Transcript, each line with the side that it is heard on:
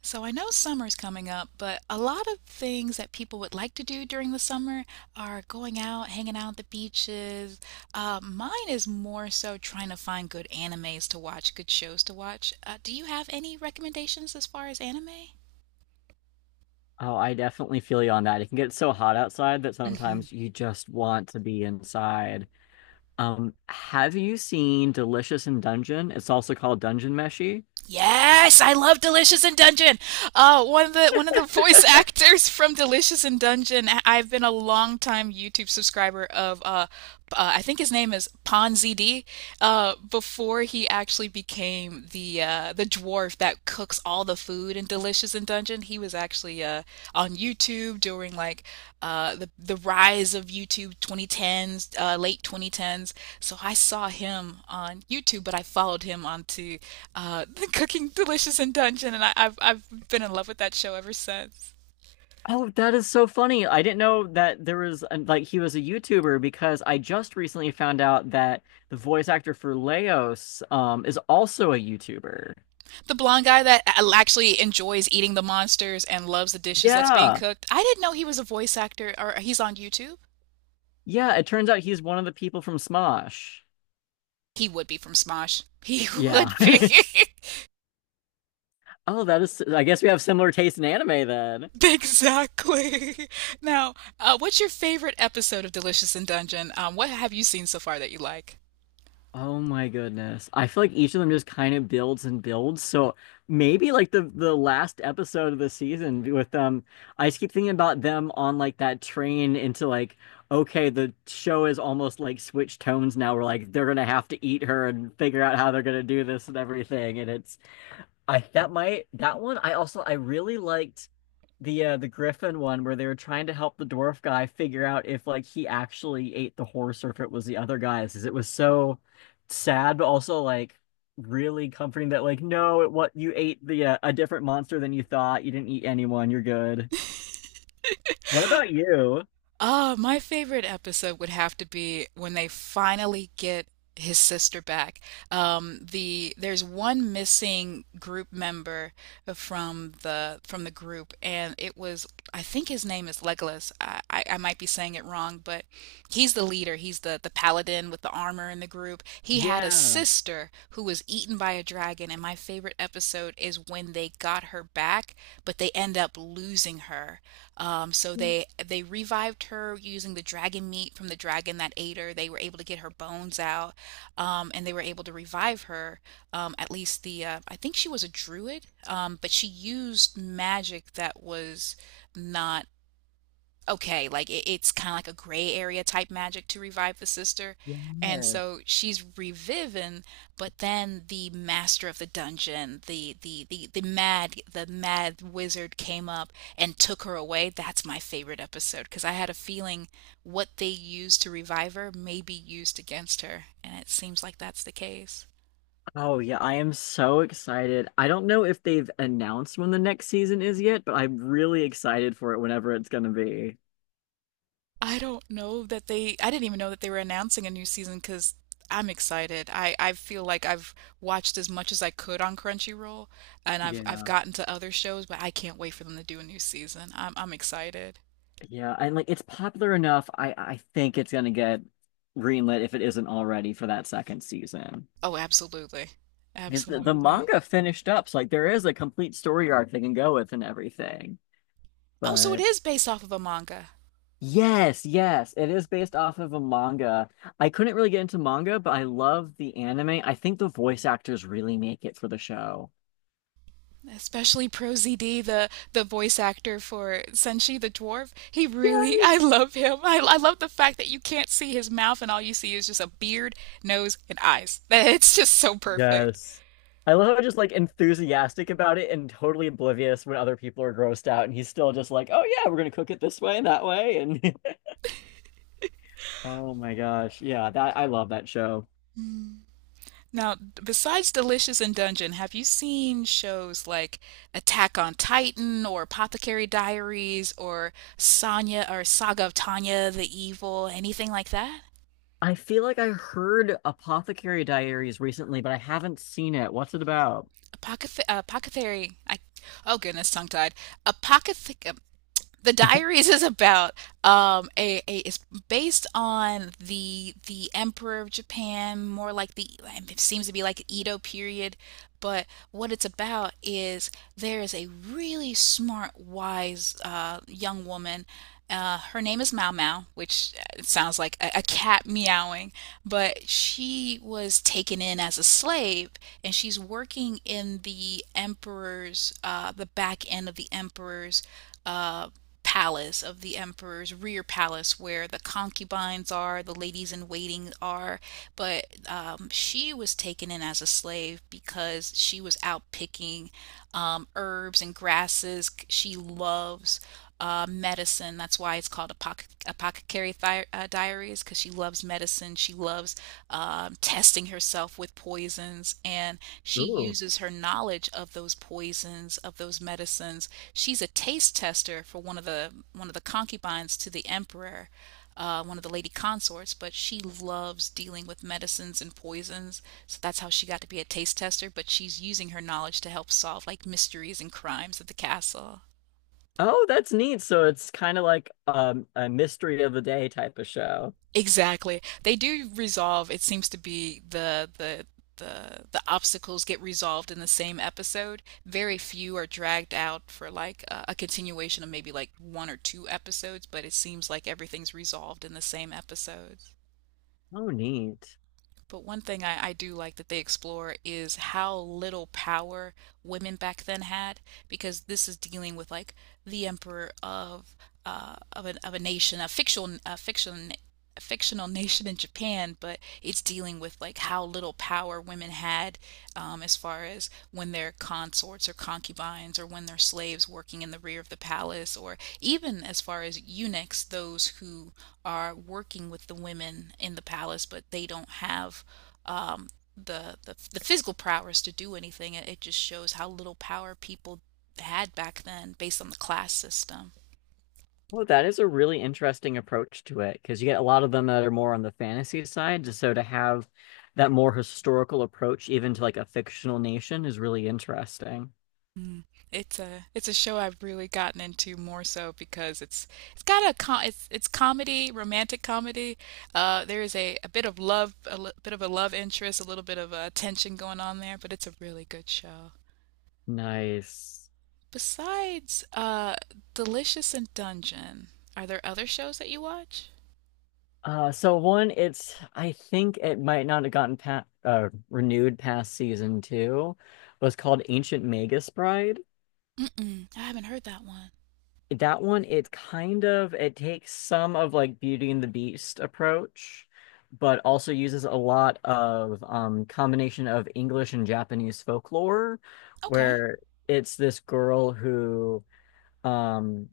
right: So I know summer's coming up, but a lot of things that people would like to do during the summer are going out, hanging out at the beaches. Mine is more so trying to find good animes to watch, good shows to watch. Do you have any recommendations as far as anime?
left: Oh, I definitely feel you on that. It can get so hot outside that
right: Hmm.
left: sometimes you just want to be inside. Have you seen Delicious in Dungeon? It's also called Dungeon Meshi.
right: Yes, I love Delicious in Dungeon. One of the voice actors from Delicious in Dungeon I've been a long time YouTube subscriber of. I think his name is Ponzd. Before he actually became the dwarf that cooks all the food in Delicious and Dungeon. He was actually on YouTube during like the rise of YouTube 2010s, late 2010s. So I saw him on YouTube, but I followed him onto the Cooking Delicious and Dungeon, and I've been in love with that show ever since.
left: Oh, that is so funny. I didn't know that there was an, like he was a YouTuber because I just recently found out that the voice actor for Leos is also a YouTuber.
right: The blonde guy that actually enjoys eating the monsters and loves the dishes that's being
left: Yeah.
right: cooked. I didn't know he was a voice actor, or he's on YouTube.
left: Yeah, it turns out he's one of the people from Smosh.
right: He would be from Smosh. He
left: Yeah.
right: would be.
left: Oh, that is, I guess we have similar taste in anime then.
right: Exactly. Now, what's your favorite episode of Delicious in Dungeon? What have you seen so far that you like?
left: Oh my goodness. I feel like each of them just kind of builds and builds. So maybe like the last episode of the season with them, I just keep thinking about them on like that train into like, okay, the show is almost like switched tones now. We're like they're gonna have to eat her and figure out how they're gonna do this and everything. And it's, I that might that one, I also I really liked the Griffin one where they were trying to help the dwarf guy figure out if like he actually ate the horse or if it was the other guy's, 'cause it was so sad, but also like really comforting that like no, it what you ate the a different monster than you thought. You didn't eat anyone. You're good. What about you?
right: Ah, my favorite episode would have to be when they finally get his sister back. There's one missing group member from the group, and it was, I think his name is Legolas. I might be saying it wrong, but he's the leader. He's the paladin with the armor in the group. He had a
left: Yeah.
right: sister who was eaten by a dragon, and my favorite episode is when they got her back, but they end up losing her. So they revived her using the dragon meat from the dragon that ate her. They were able to get her bones out, and they were able to revive her. At least the I think she was a druid, but she used magic that was not okay, like it's kind of like a gray area type magic to revive the sister. And
left: Yeah.
right: so she's reviving, but then the master of the dungeon, the mad wizard came up and took her away. That's my favorite episode because I had a feeling what they used to revive her may be used against her, and it seems like that's the case.
left: Oh yeah, I am so excited. I don't know if they've announced when the next season is yet, but I'm really excited for it whenever it's gonna be.
right: I don't know that they, I didn't even know that they were announcing a new season because I'm excited. I feel like I've watched as much as I could on Crunchyroll and I've
left: Yeah.
right: gotten to other shows, but I can't wait for them to do a new season. I'm excited.
left: Yeah, and like it's popular enough. I think it's gonna get greenlit if it isn't already for that second season.
right: Oh, absolutely.
left: Because the
right: Absolutely.
left: manga finished up, so like there is a complete story arc they can go with and everything.
right: Oh, so it
left: But
right: is based off of a manga.
left: yes, yes, it is based off of a manga. I couldn't really get into manga, but I love the anime. I think the voice actors really make it for the show.
right: Especially Pro ZD, the voice actor for Senshi the dwarf. He really, I
left: Yes.
right: love him. I love the fact that you can't see his mouth and all you see is just a beard, nose, and eyes. It's just so perfect.
left: Yes. I love how just like enthusiastic about it and totally oblivious when other people are grossed out and he's still just like, "Oh yeah, we're gonna cook it this way and that way." And oh my gosh, yeah, that I love that show.
right: Now, besides Delicious and Dungeon, have you seen shows like Attack on Titan or Apothecary Diaries or Sonya or Saga of Tanya the Evil, anything like that?
left: I feel like I heard Apothecary Diaries recently, but I haven't seen it. What's it about?
right: Apothe- Apothecary, I, oh goodness, tongue tied. Apothe- The Diaries is about a is based on the Emperor of Japan, more like the, it seems to be like Edo period, but what it's about is there is a really smart, wise young woman. Her name is Mau Mau, which sounds like a cat meowing, but she was taken in as a slave and she's working in the emperor's, the back end of the emperor's uh, palace, of the emperor's rear palace, where the concubines are, the ladies in waiting are. But she was taken in as a slave because she was out picking herbs and grasses. She loves medicine. That's why it's called Apothecary Diaries, because she loves medicine. She loves testing herself with poisons, and she
left: Ooh.
right: uses her knowledge of those poisons, of those medicines. She's a taste tester for one of the concubines to the emperor. One of the lady consorts, but she loves dealing with medicines and poisons. So that's how she got to be a taste tester. But she's using her knowledge to help solve like mysteries and crimes at the castle.
left: Oh, that's neat. So it's kind of like a mystery of the day type of show.
right: Exactly. They do resolve, it seems to be the obstacles get resolved in the same episode. Very few are dragged out for like a continuation of maybe like one or two episodes, but it seems like everything's resolved in the same episodes.
left: Oh, neat.
right: But one thing I do like that they explore is how little power women back then had, because this is dealing with like the emperor of a nation, a fictional nation in Japan, but it's dealing with like how little power women had as far as when they're consorts or concubines or when they're slaves working in the rear of the palace, or even as far as eunuchs, those who are working with the women in the palace, but they don't have um, the physical prowess to do anything. It just shows how little power people had back then, based on the class system.
left: Well, that is a really interesting approach to it because you get a lot of them that are more on the fantasy side. So to have that more historical approach, even to like a fictional nation, is really interesting.
right: Mm. It's a show I've really gotten into more so because it's got a com it's comedy, romantic comedy. There is a bit of love, a li- bit of a love interest, a little bit of a tension going on there, but it's a really good show.
left: Nice.
right: Besides Delicious and Dungeon, are there other shows that you watch?
left: So one, it's I think it might not have gotten pa renewed past season two, was called Ancient Magus Bride.
right: Mm-mm, I haven't heard that one.
left: That one, it kind of it takes some of like Beauty and the Beast approach, but also uses a lot of combination of English and Japanese folklore,
right: Okay.
left: where it's this girl who um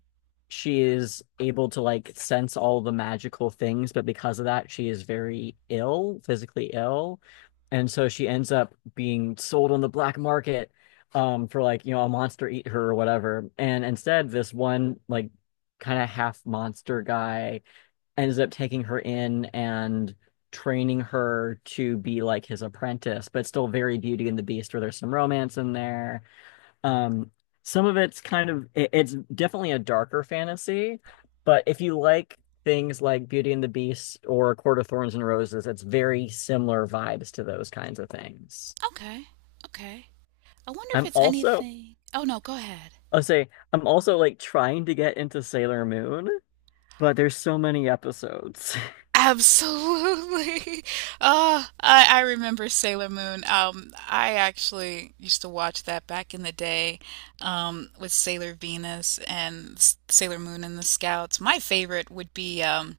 left: she is able to like sense all the magical things, but because of that she is very ill, physically ill, and so she ends up being sold on the black market, for like you know a monster eat her or whatever, and instead this one like kind of half monster guy ends up taking her in and training her to be like his apprentice, but still very Beauty and the Beast where there's some romance in there. um, some of it's kind of it, it's definitely a darker fantasy, but if you like things like Beauty and the Beast or Court of Thorns and Roses, it's very similar vibes to those kinds of things.
right: Okay. Okay. I wonder if
left: I'm
right: it's
left: also,
right: anything. Oh no, go ahead.
left: I'll say I'm also like trying to get into Sailor Moon, but there's so many episodes.
right: Absolutely. Oh, I remember Sailor Moon. I actually used to watch that back in the day, with Sailor Venus and S- Sailor Moon and the Scouts. My favorite would be um,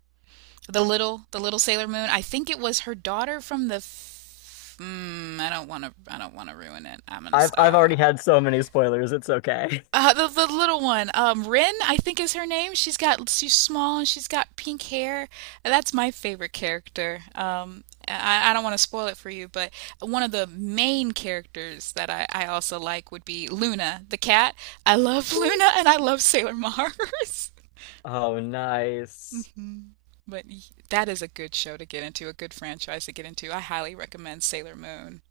right: The little the little Sailor Moon. I think it was her daughter from the. F- mm, I don't want to. I don't want to ruin it. I'm gonna
left: I've already
right: stop.
left: had so many spoilers, it's okay.
right: The little one, Rin, I think is her name. She's small and she's got pink hair. That's my favorite character. I don't want to spoil it for you, but one of the main characters that I also like would be Luna, the cat. I love Luna and I love Sailor Mars.
left: Oh, nice.
right: Mm. But y- that is a good show to get into, a good franchise to get into. I highly recommend Sailor Moon.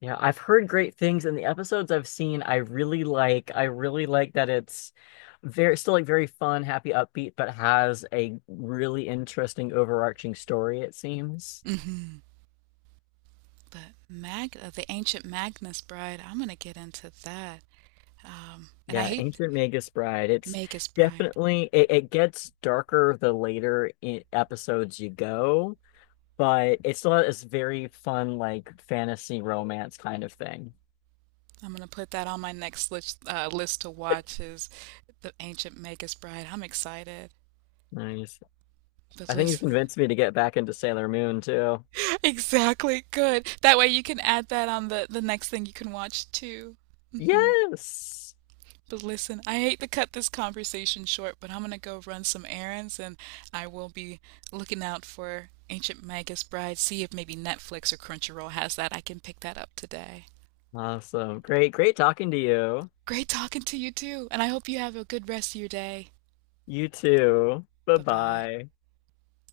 left: Yeah, I've heard great things in the episodes I've seen. I really like that it's very still like very fun, happy, upbeat, but has a really interesting overarching story, it seems.
right: Hmm. The Ancient Magnus Bride, I'm gonna get into that. And I
left: Yeah,
right: hate
left: Ancient Magus Bride. It's
right: Magus Bride.
left: definitely it, it gets darker the later I episodes you go, but it's still this very fun like fantasy romance kind of thing.
right: I'm gonna put that on my next list, list to watch is the Ancient Magus Bride. I'm excited.
left: Nice.
right: But
left: I think you've
right: listen,
left: convinced me to get back into Sailor Moon too.
right: exactly good. That way you can add that on the next thing you can watch too. Mm-hmm.
left: Yes.
right: But listen, I hate to cut this conversation short, but I'm gonna go run some errands and I will be looking out for Ancient Magus Bride, see if maybe Netflix or Crunchyroll has that. I can pick that up today.
left: Awesome. Great, great talking to you.
right: Great talking to you too, and I hope you have a good rest of your day.
left: You too.
right: Bye bye.
left: Bye-bye.